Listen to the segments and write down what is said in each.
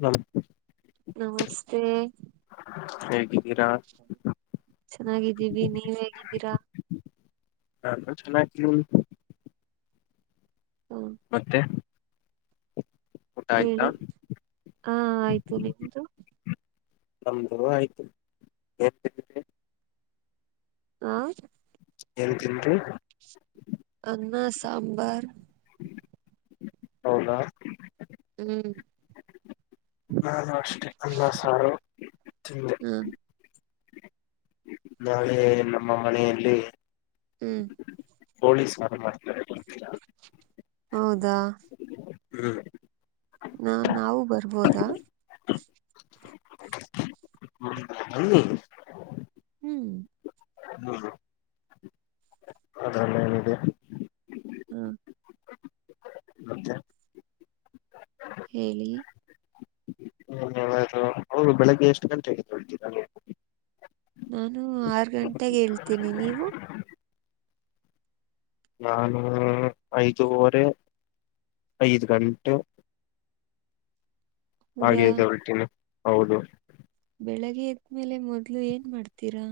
ಹ ನಮಸ್ತೆ ಹೇಗೆ ಚೆನ್ನಾಗಿದ್ದೀವಿ ನೀವ್ ಹೇಗಿದ್ದೀರಾ ಹ ಚನ್ನ ಹ ಮತ್ತೆ ಊಟ ಆಯ್ತಾ ಹೇಳಿ ಹ ಆಯ್ತು ನಿಮ್ದು ನಮ್ದು ಆಯ್ತು ಹಾ ಏನ್ ತಿಂಡಿ ಸಾಂಬರ್ ಹೌದಾ ಹ್ಮ್ ನಾನು ಅಷ್ಟೆ ಅನ್ನ ಸಾರು ತಿಂದೆ ಹ ನಾಳೆ ನಮ್ಮ ಮನೆಯಲ್ಲಿ ಹ್ಮ್ ಪೊಲೀಸ್ಾರ ಮಾಡ್ತಾರೆ ಬರ್ತೀರಾ ಹೌದಾ ಹ್ಮ್ ನಾವು ಬರ್ಬೋದಾ ಹ್ಮ ಬನ್ನಿ ಹ್ಮ್ ಹ್ಮ್ ಅದ್ರಲ್ಲಿ ಏನಿದೆ ಹ್ಮ ಮತ್ತೆ ಹೇಳಿ ಏನಾದ್ರು ಹೌದು ಬೆಳಗ್ಗೆ ಎಷ್ಟು ಗಂಟೆ ಎದ್ದೇಳ್ತಿರಾ ನಾನು ಆರ್ ಗಂಟೆಗೆ ಹೇಳ್ತೀನಿ ನೀವು ನಾನು ಐದುವರೆ ಐದು ಗಂಟೆ ಹೌದಾ ಹಾಗೇದು ಹೊಲ್ಟಿನ ಹೌದು ಬೆಳಗ್ಗೆ ಎದ್ಮೇಲೆ ಮೊದ್ಲು ಏನ್ ಮಾಡ್ತೀರಾ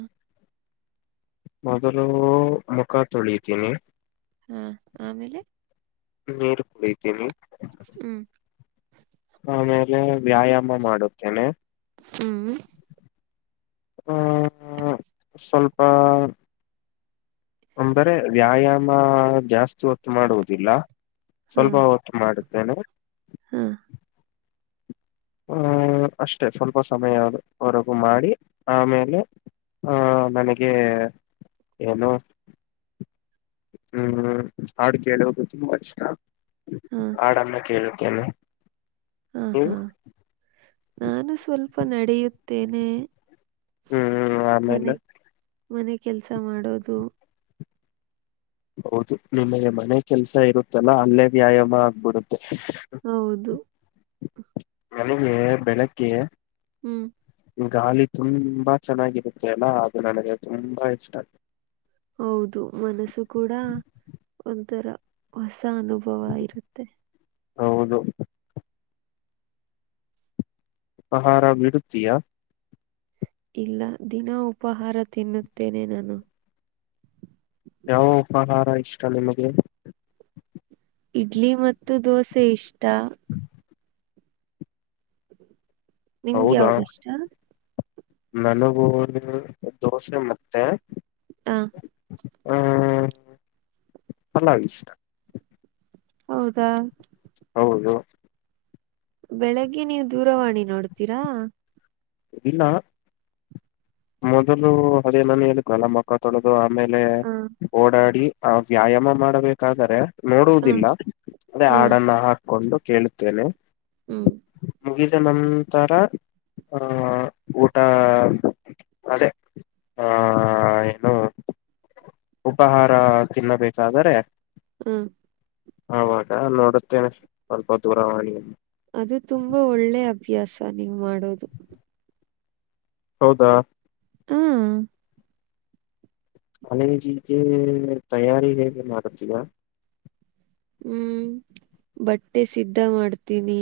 ಮೊದಲು ಮುಖ ತೊಳಿತೀನಿ ಹಾ ಆಮೇಲೆ ನೀರ್ ಕುಡಿತೀನಿ ಹ್ಮ್ ಆಮೇಲೆ ವ್ಯಾಯಾಮ ಮಾಡುತ್ತೇನೆ ಹ್ಮ್ ಹ್ಮ ಸ್ವಲ್ಪ ಅಂದರೆ ವ್ಯಾಯಾಮ ಜಾಸ್ತಿ ಹೊತ್ತು ಮಾಡುವುದಿಲ್ಲ ಹಾ ಸ್ವಲ್ಪ ಹೊತ್ತು ಮಾಡುತ್ತೇನೆ ಹಾ ಹ್ಮ್ ಅಷ್ಟೆ ಸ್ವಲ್ಪ ಸಮಯವರೆಗೂ ಮಾಡಿ ಆಮೇಲೆ ಹ ನನಗೆ ಏನು ಹ್ಮ್ ಹಾಡು ಕೇಳುವುದು ತುಂಬಾ ಇಷ್ಟ ಹಾ ಹಾಡನ್ನು ಕೇಳುತ್ತೇನೆ ಹ ನೀವು ಹಾ ನಾನು ಸ್ವಲ್ಪ ನಡೆಯುತ್ತೇನೆ ಹ್ಮ್ ಮನೆ ಆಮೇಲೆ ಮನೆ ಕೆಲ್ಸ ಮಾಡೋದು ಹೌದು ನಿಮಗೆ ಮನೆ ಕೆಲ್ಸ ಇರುತ್ತಲ್ಲಾ ಅಲ್ಲೇ ವ್ಯಾಯಾಮ ಆಗ್ಬಿಡುತ್ತೆ ಹೌದು ಬೆಳಗ್ಗೆ ಬೆಳಗ್ಗೆ ಹ್ಮ್ ಗಾಳಿ ತುಂಬಾ ಚೆನ್ನಾಗಿರುತ್ತೆ ಅಲ್ಲಾ ಅದು ನನಗೆ ತುಂಬಾ ಇಷ್ಟ ಹೌದು ಮನಸ್ಸು ಕೂಡ ಒಂಥರ ಹೊಸ ಅನುಭವ ಇರುತ್ತೆ ಹೌದು ಆಪಹಾರ ಬಿಡುತ್ತೀಯಾ ಇಲ್ಲ ದಿನ ಉಪಾಹಾರ ತಿನ್ನುತ್ತೇನೆ ನಾನು ಯಾವ ಉಪಾಹಾರ ಇಷ್ಟ ನಿಮಗ್ಗೆ ಇಡ್ಲಿ ಮತ್ತು ದೋಸೆ ಇಷ್ಟ ನಿಮ್ಗೆ ಹೌದಾ ಯಾವ್ದಿಷ್ಟ ನನಗೂ ದೋಸೆ ಮತ್ತೆ ಹ ಹ ಅಲ್ಲಷ್ಟ ಹೌದಾ ಹೌದು ಬೆಳಗ್ಗೆ ನೀವು ದೂರವಾಣಿ ನೋಡ್ತೀರಾ ಇಲ್ಲ ಮೊದಲು ಅದೇನಾನ ಹೇಳ ಗಲಮಖ ತೊಳೋದು ಆಮೇಲೆ ಹ ಓಡಾಡಿ ಆ ವ್ಯಾಯಾಮ ಮಾಡಬೇಕಾದ್ರೆ ಹ ನೋಡುವುದಿಲ್ಲ ಅದೇ ಹ ಹಾಡನ್ನ ಹಾಕೊಂಡು ಕೇಳುತ್ತೇನೆ ಹ್ಮ್ ಮುಗಿದ ನಂತರ ಹ ಊಟ ಅದೇ ಹ ಆ ಏನು ಉಪಹಾರ ತಿನ್ನಬೇಕಾದರೆ ಹ್ಮ ಅವವಾಗ ನೋಡುತ್ತೇನೆ ಸ್ವಲ್ಪ ದೂರವಾಣಿಯ ಹಭ್ಯಾಸ ನೀವು ಮಾಡೋದು ಹೌದಾ ಹಾ ಕಳಿಜಿಗೆ ತಯಾರಿ ಹೇಗೆ ಮಾಡತೀರಾ ಹ್ಮ್ ಬಟ್ಟೆ ಸಿದ್ಧ ಮಾಡ್ತೀನಿ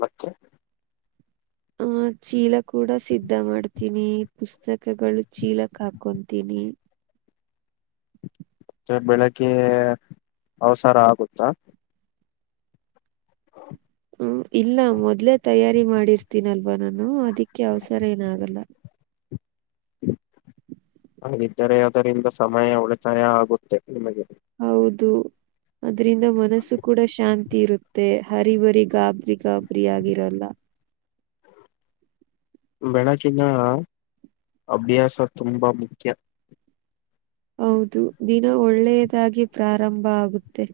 ಮತ್ತೆ ಆಹ ಚೀಲ ಕೂಡ ಸಿದ್ಧ ಮಾಡ್ತೀನಿ ಪುಸ್ತಕಗಳು ಚೀಲಕ್ ಹಾಕೊತೀನಿ [inaudible] ಮ ಬೆಳಿಗ್ಗೆ ಅವಸರ ಆಗುತ್ತಾ ಹ್ಮ್ ಒಬ ನಾನು ಅದಿಕ್ಕೆ ಅವಸರ ಏನ ಆಗಲ್ಲ ಹಾಗಿದ್ದರೆ ಅದರಿಂದ ಸಮಯ ಉಳಿತಾಯ ಆಗುತ್ತೆ ನಿಮಗೆ ಹೌದು ಅದ್ರಿಂದ ಮನಸ್ಸು ಕೂಡ ಶಾಂತಿ ಇರುತ್ತೆ ಹರಿಬರಿ ಗಾಬ್ ರಿಗಾಬರಿ ಆಗಿರಲ್ಲ ಬೆಳಕಿನ ಅಭ್ಯಾಸ ತುಂಬಾ ಮುಖ್ಯ ಹೌದು ದಿನ ಒಳ್ಳೆಯದಾಗಿ ಪ್ರಾರಂಭ ಆಗುತ್ತೆ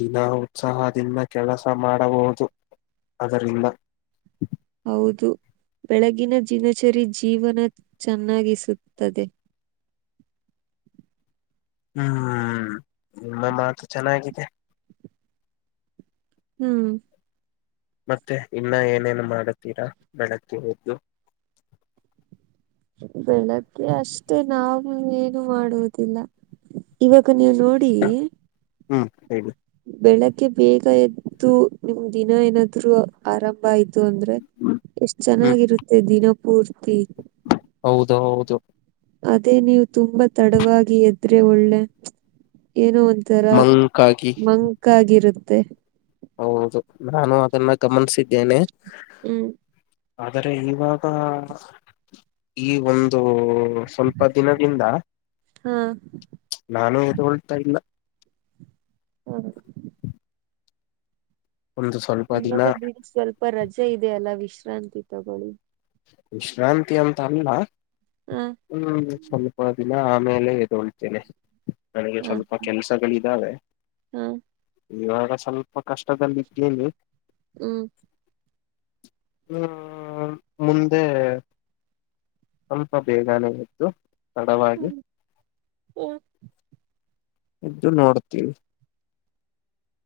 ದಿನ ಉತ್ಸಾಹದಿಂದ ಕೆಲಸ ಮಾಡಬಹುದು ಅದರಿಲ್ಲ ಹೌದು ಬೆಳಗಿನ ದಿನಚರಿ ಜೀವನ ಚೆನ್ನಾಗಿಸುತ್ತದೆ [inaudible] ಹ್ಮ್ ನಿಮ್ಮ ಮಾತು ಚೆನ್ನಾಗಿದೆ ಹ್ಮ್ ಮತ್ತೆ ಇನ್ನ ಏನೇನು ಮಾಡತೀರಾ ಬೆಳಗ್ಕ ಎದ್ದು ಬೆಳಗ್ಗೆ ಅಷ್ಟೇ ನಾವು ಏನು ಮಾಡುವುದಿಲ್ಲ ಇವ ಅ ನೀವು ನೋಡಿ ಹ್ಮ್ ಹೇಳಿ ಬೆಳಗ್ಗೆ ಬೇಗ ಎದ್ದು ನಿಮ್ ದಿನ ಏನಾದ್ರು ಆರಂಭ ಆಯ್ತು ಅಂದ್ರೆ ಹ್ಮ್ ಎಷ್ಟ್ ಚೆನ್ನಾಗಿರುತ್ತೆ ದಿನಪೂರ್ತಿ ಹೌದು ಹೌದು ಅದೇ ನೀವು ತುಂಬಾ ತಡವಾಗಿ ಎದ್ರೆ ಒಳ್ಳೆ ಏನೋ ಒಂಥರ ಮಂಕಾಗಿ ಮಂಕ ಆಗಿರುತ್ತೆ ಹೌದು ನಾನು ಅದನ್ನ ಗಮನಿಸಿದ್ದೇನೆ ಹ್ಮ್ ಆದರೆ ಇವಾಗ ಈ ಒಂದು ಸ್ವಲ್ಪ ದಿನದಿಂದ ಹಾ ನಾನು ಇದುಗೊಳ್ತಾ ಇಲ್ಲ ಹ್ಮ ಒಂದು ಸ್ವಲ್ಪ ದಿನ ಇವಾಗ ಬಿ ಸ್ವಲ್ಪ ರಜೆ ಇದೆ ಅಲ್ಲಾ ವಿಶ್ರಾಂತಿ ತಗೊಳ್ಳಿ ವಿಶ್ರಾಂತಿ ಅಂತ ಅಲ್ಲ ಹ ಹ್ಮ್ಲ್ಕಡದ ಆಮೇಲೆ ಇದುೊಳ್ತೇನೆ ಬೆಳಗೆ ಹ ಸ್ವಲ್ಪ ಕೆಲಸಗಳಿದ್ದಾವೆ ಹ ಹ್ಮ್ ಇವಾಗ ಸ್ವಲ್ಪ ಕಷ್ಟದದಲ್ಲಿ ಇದಿದ್ದೇನೆ ಹ್ಮ್ ಹ್ಮ ಮುಂದೆ ಸ್ವಲ್ಪ ಬೇಗನೆೇ ಇತ್ತು ತಡವಾಗಿ ಹ್ಮ್ ಹ್ಮ್ ಇ್ದು ನೋಡ್ತೀವಿ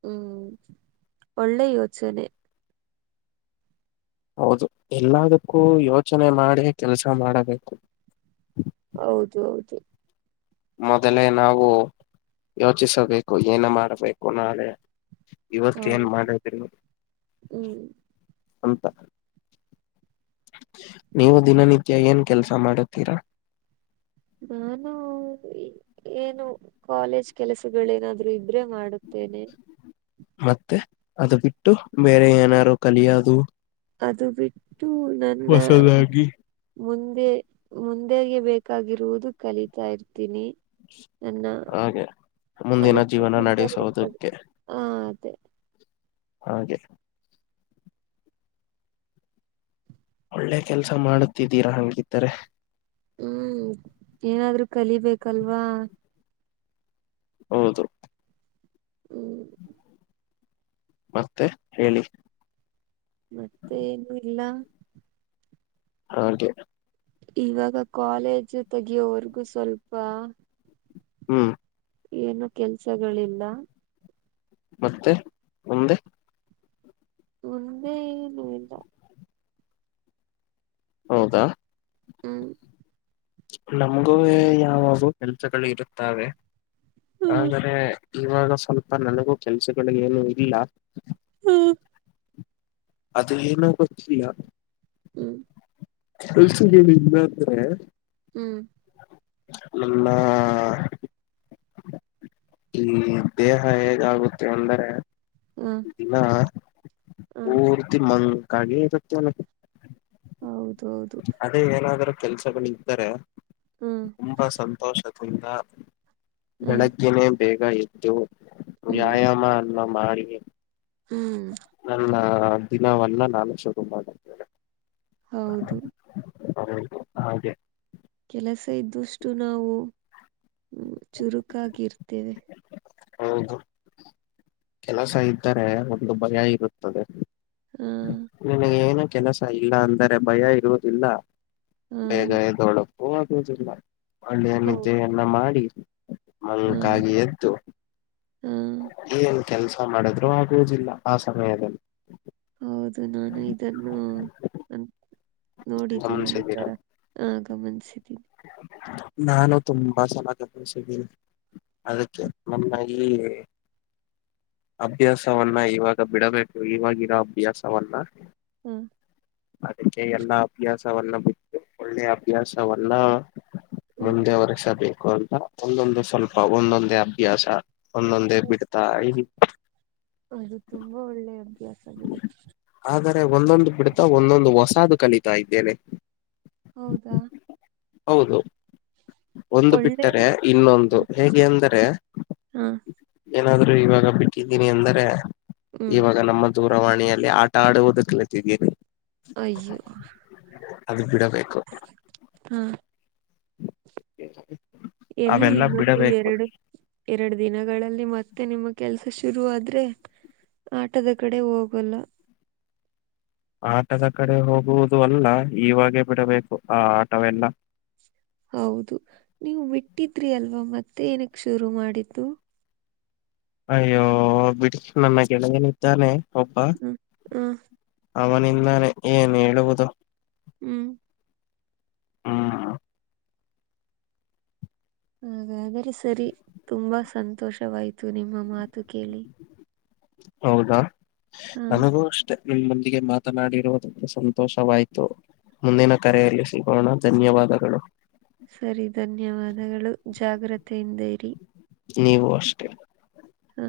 ಹ್ಮ್ ಒಳ್ಳೆ ಯೋಚನೆ ಹೌದು ಎಲ್ಲದಕ್ಕೂ ಯೋಚನೆ ಮಾಡಿ ಕೆಲ್ಸ ಮಾಡಬೇಕು ಹೌದು ಹೌದು ಮೊದಲೇ ನಾವು ಯೋಚಿಸಬೇಕು ಏನ ಮಾಡ್ಬೇಕು ನಾಳೆ ಇವತ್ತು ಏನ್ ಹೌದು ಮಾಡಿದ್ರು ಹ್ಮ್ ಅಂತ ನೀವು ದಿನನಿತ್ಯ ಏನ್ ಕೆಲಸ ಮಾಡುತ್ತೀರಾ ನಾನು ಏನು ಕಾಲೇಜ್ ಕೆಲಸಗಳೇನಾದ್ರು ಇದ್ರೆ ಮಾಡುತ್ತೆ ಸನೆಿ ಮತ್ತೆ ಅದು ಬಿಟ್ಟು ಬೇರೆ ಏನಾರು ಕಲಿಯೋದು ಅದು ಬಿಟ್ಟು ನನ್ನ ಹೊಸದಾಗಿ ಮುಂದೆ ಮುಂದೆಗೆ ಬೇಕಾಗಿರುವುದು ಕಲಿತಾ ಇರ್ತೀನಿ ಎನ್ನ ಹಾಗೆ ಮುಂದಿನ ಜೀವನ ಅದಕ್ಕೆಂತರಿ ಅಂತ ನಡೆಸುವುದಕ್ಕೆ ಹಾ ಅದೇ ಹಾಗದೆ ಒಳ್ಳೆ ಕೆಲ್ಸ ಮಾಡುತ್ತಿದ್ದೀರಾ ಹಾಗಂಗಿದ್ದಿದ್ದಾರೆ ಹ್ಮ್ ಏನಾದ್ರು ಕಲಿಬೇಕಲ್ವಾ ಹೌದು ಹ್ಮ್ [unintelligible] ಮತ್ತೆ ಹೇಳಿ ಮತ್ತೆ ಏನು ಇಲ್ಲ ಹಾದೆ ಇವಾಗ ಕಾಲೇಜು ತೆಗಿಯೋವರ್ಗು ಸ್ವಲ್ಪ ಹ್ಮ್ ಏನು ಕೆಲ್ಸಗಳಿಲ್ಲ ಮತ್ತೆ ಮುಮ್ದೆ ಒಂದಂದೇ ಏನು ಇಲ್ಲ ಹೌದಾ ಹ್ಮ್ ನಮಗೂ ಯಾವಾಗೂ ಕೆಲ್ಸಗಳು ಇರುತ್ತವೆೆ ಹ್ಮ್ ಆದ್ರೆ ಇವಾಗ ಸ್ವಲ್ಪ ನನಗೂ ಕೆಲ್ಸಗಳಗ ಏನು ಇಲ್ಲ ಹ್ಮ್ ಅದನ್ನ ಏನೋ ಗೊತ್ತಯ ಹೂ ಕಲ್ಸಿಗೆ ಇಲ್ಲೆ ಹೂ ಎಲ್ಲಾ ಈ ದೇಹ ಹೇಗ ಆಾಗುತ್ತೆ ಅಂದರೆ ಇ ಹ್ಮ್ ದಿನ ಹ ಹ ಪೂರ್ತಿ ಮಂಗ ಅದಕಾಗಿ ಹೌದೌದು ಇರುತ್ತದೆ ಏನಾದರೂ ಕೆಲ್ಸಗಳ್ದರೆ ಹ್ಮ್ ತುಂಬಾ ಸಂತೋಷದಿಂದ ಹ ಬೆಳಗ್ಗೆನೇ ಬೇಗ ಎದು ಹ್ಮ್ ವ್ಯಾಯಾಮ ಎಲ್ಲ ಮಾಡಿ ಹ್ಮ್ ನನ್ನ ಆ ದಿನವಲ್ಲ ನಾನು ಶುರು ಮಾಡುತೇನೆ ಹೌದು ಹೌದು ಹಾಗೆ ಕೆಲಸ ಇದ್ದಷ್ಟು ನಾವು ಹ ಚುರುಕಾಗಿರ್ತೇವೆ ಹೌದು ಕೆಲಸ ಇದ್ದರೆ ಒಂದು ಭಯ ಇರುತ್ತದೆ ಹೂ ನಿನಗೆ ಏನು ಕೆಲಸ ಇಲ್ಲ ಅಂದರೆ ಭಯ ಇರುವುದಿಲ್ಲ ಹಾ ಬೇಗ ಎದ್ದೊಳು ಓಡುವುದಿಲ್ಲ ಒಳ್ಳೆಯ ಓ ನಿದ್ದೆಯನ್ನ ಮಾಡಿ ಹಾ ಮಂಕಾಗಿ ಎದ್ದು ಹಾ ಏನ್ ಕೆಲ್ಸ ಮಾಡಿದ್ರು ಆಗುದಿಲ್ಲ ಆ ಸಮಯದಲ್ಲಿ ಹೌದು ನಾನು ಇದನ್ನು ಅನ್ ನೋಡಿದ್ದೀನಿ ಈ ಗಮನಿಸಿದ್ದೀರ ತರ ಆ ಗಮನ್ಸಿದ್ದೀನಿ ನಾನು ತುಂಬಾ ಗಮನಿಸಿದಿನಿ ಅದಕ್ಕೆ ನಮ್ಮಾಗಿ ಅಭ್ಯಾಸವನ್ನ ಇವಾಗ ಬಿಡಬೇಕು ಇವಾಗಿರೋ ಅಭ್ಯಾಸವನ್ನ ಹೂ ಅದಕ್ಕೆ ಎಲ್ಲಾ ಅಭ್ಯಾಸವನ್ನ ಬಿಟ್ಟು ಒಳ್ಳೆ ಅಭ್ಯಾಸವನ್ನು ಹ್ಮ್ ಒಂದೇ ವರ್ಷ ಬೇಕು ಅಂತ ಒಂದೊಂದು ಸ್ವಲ್ಪ ಒಂದೊಂದೇ ಅಭ್ಯಾಸ ಒಂದೊಂದೇ ಬಿಡ್ತಾ ಕ್ಲಾಸ್ ಅಲ್ಲಿ ಇರಿ ೆ ಒಂದೊಂದು ಬಿಡ್ತಾ ಒಂದೊಂದು ಹೊಸದು ಕಲಿತಾ ಇದ್ದೇವೆ ಹೌದಾ ಹೌದು ಒಂದು ಒಳ್ಳೆ ಬಿಟ್ಟರೆ ಇನ್ನೊಂದು ಹೇಗೆ ಎಂದರೆ ಹಾ ಏನಾದ್ರು ಇವಾಗ ಬಿಟ್ಟಿದ್ದೀನಿ ಅಂದರೆ ಹ್ಮ್ ಇವಾಗ ನಮ್ಮ ದೂರವಾಣಿಯಲ್ಲಿ ಆಟ ಆಡುವುದಕ್ಕೆಲತಿದ್ದೀರಿ ಅಯ್ಯೋ ಅದು ಬಿಡ ಹೂ ಏನ್ ಹೇಳಿ ಎಲ್ಲಿ ಇನ್ನೊಂದು ಎರಡು ಎರಡು ದಿನಗಳಲ್ಲಿ ಮತ್ತೆ ನಿಮ್ಮ ಕೆಲ್ಸ ಶುರು ಆದ್ರೆ ಆಟದ ಕಡೆ ಹೋಗಲ್ಲ ಆಟದ ಕಡೆ ಹೋಗುವುದು ಅಲ್ಲ ಇವಾಗೆ ಬಿಡಬೇಕು ಆ ಆಟವೆಲ್ಲ ಹೌದು ನೀವು ಬಿಟ್ಟಿದ್ರಿ ಅಲ್ವಾ ಮತ್ತೆ ಏನಕ್ ಶುರು ಮಾಡಿದ್ದು ಅಯ್ಯೋ ಬಿಡಿ ನನ್ನ ಗೆಳೆಯೇನಿದ್ದಾನೆ ಹೂ ಹೂ ಅವನಿಂದಾನೇ ಏನ್ ಹೇಳುವುದು ಹೂ ಹೂ ಹಾಗಾದರೆ ಸರಿ ತುಂಬಾ ಸಂತೋಷವಾಯ್ತು ನಿಮ್ಮ ಮಾತು ಕೇಳಿ ಹೌದಾ ಹಾ ನನಗೂ ಅಷ್ಟೆ ನಮ್ಮೊಂದಿಗೆ ಮಾತನಾಡಿರುವುದಕ್ಕೆ ಸಂತೋಷವಾಯ್ತು ಮುಂದಿನ ಕರೆಯಲ್ಲಿ ಸಿಗೋಣ ಧನ್ಯವಾದಗಳು ಸರಿ ಧನ್ಯವಾದಗಳು ಜಾಗ್ರತೆ ಇಂದ ಇರಿ ನೀವು ಅಷ್ಟೆ ಹಾ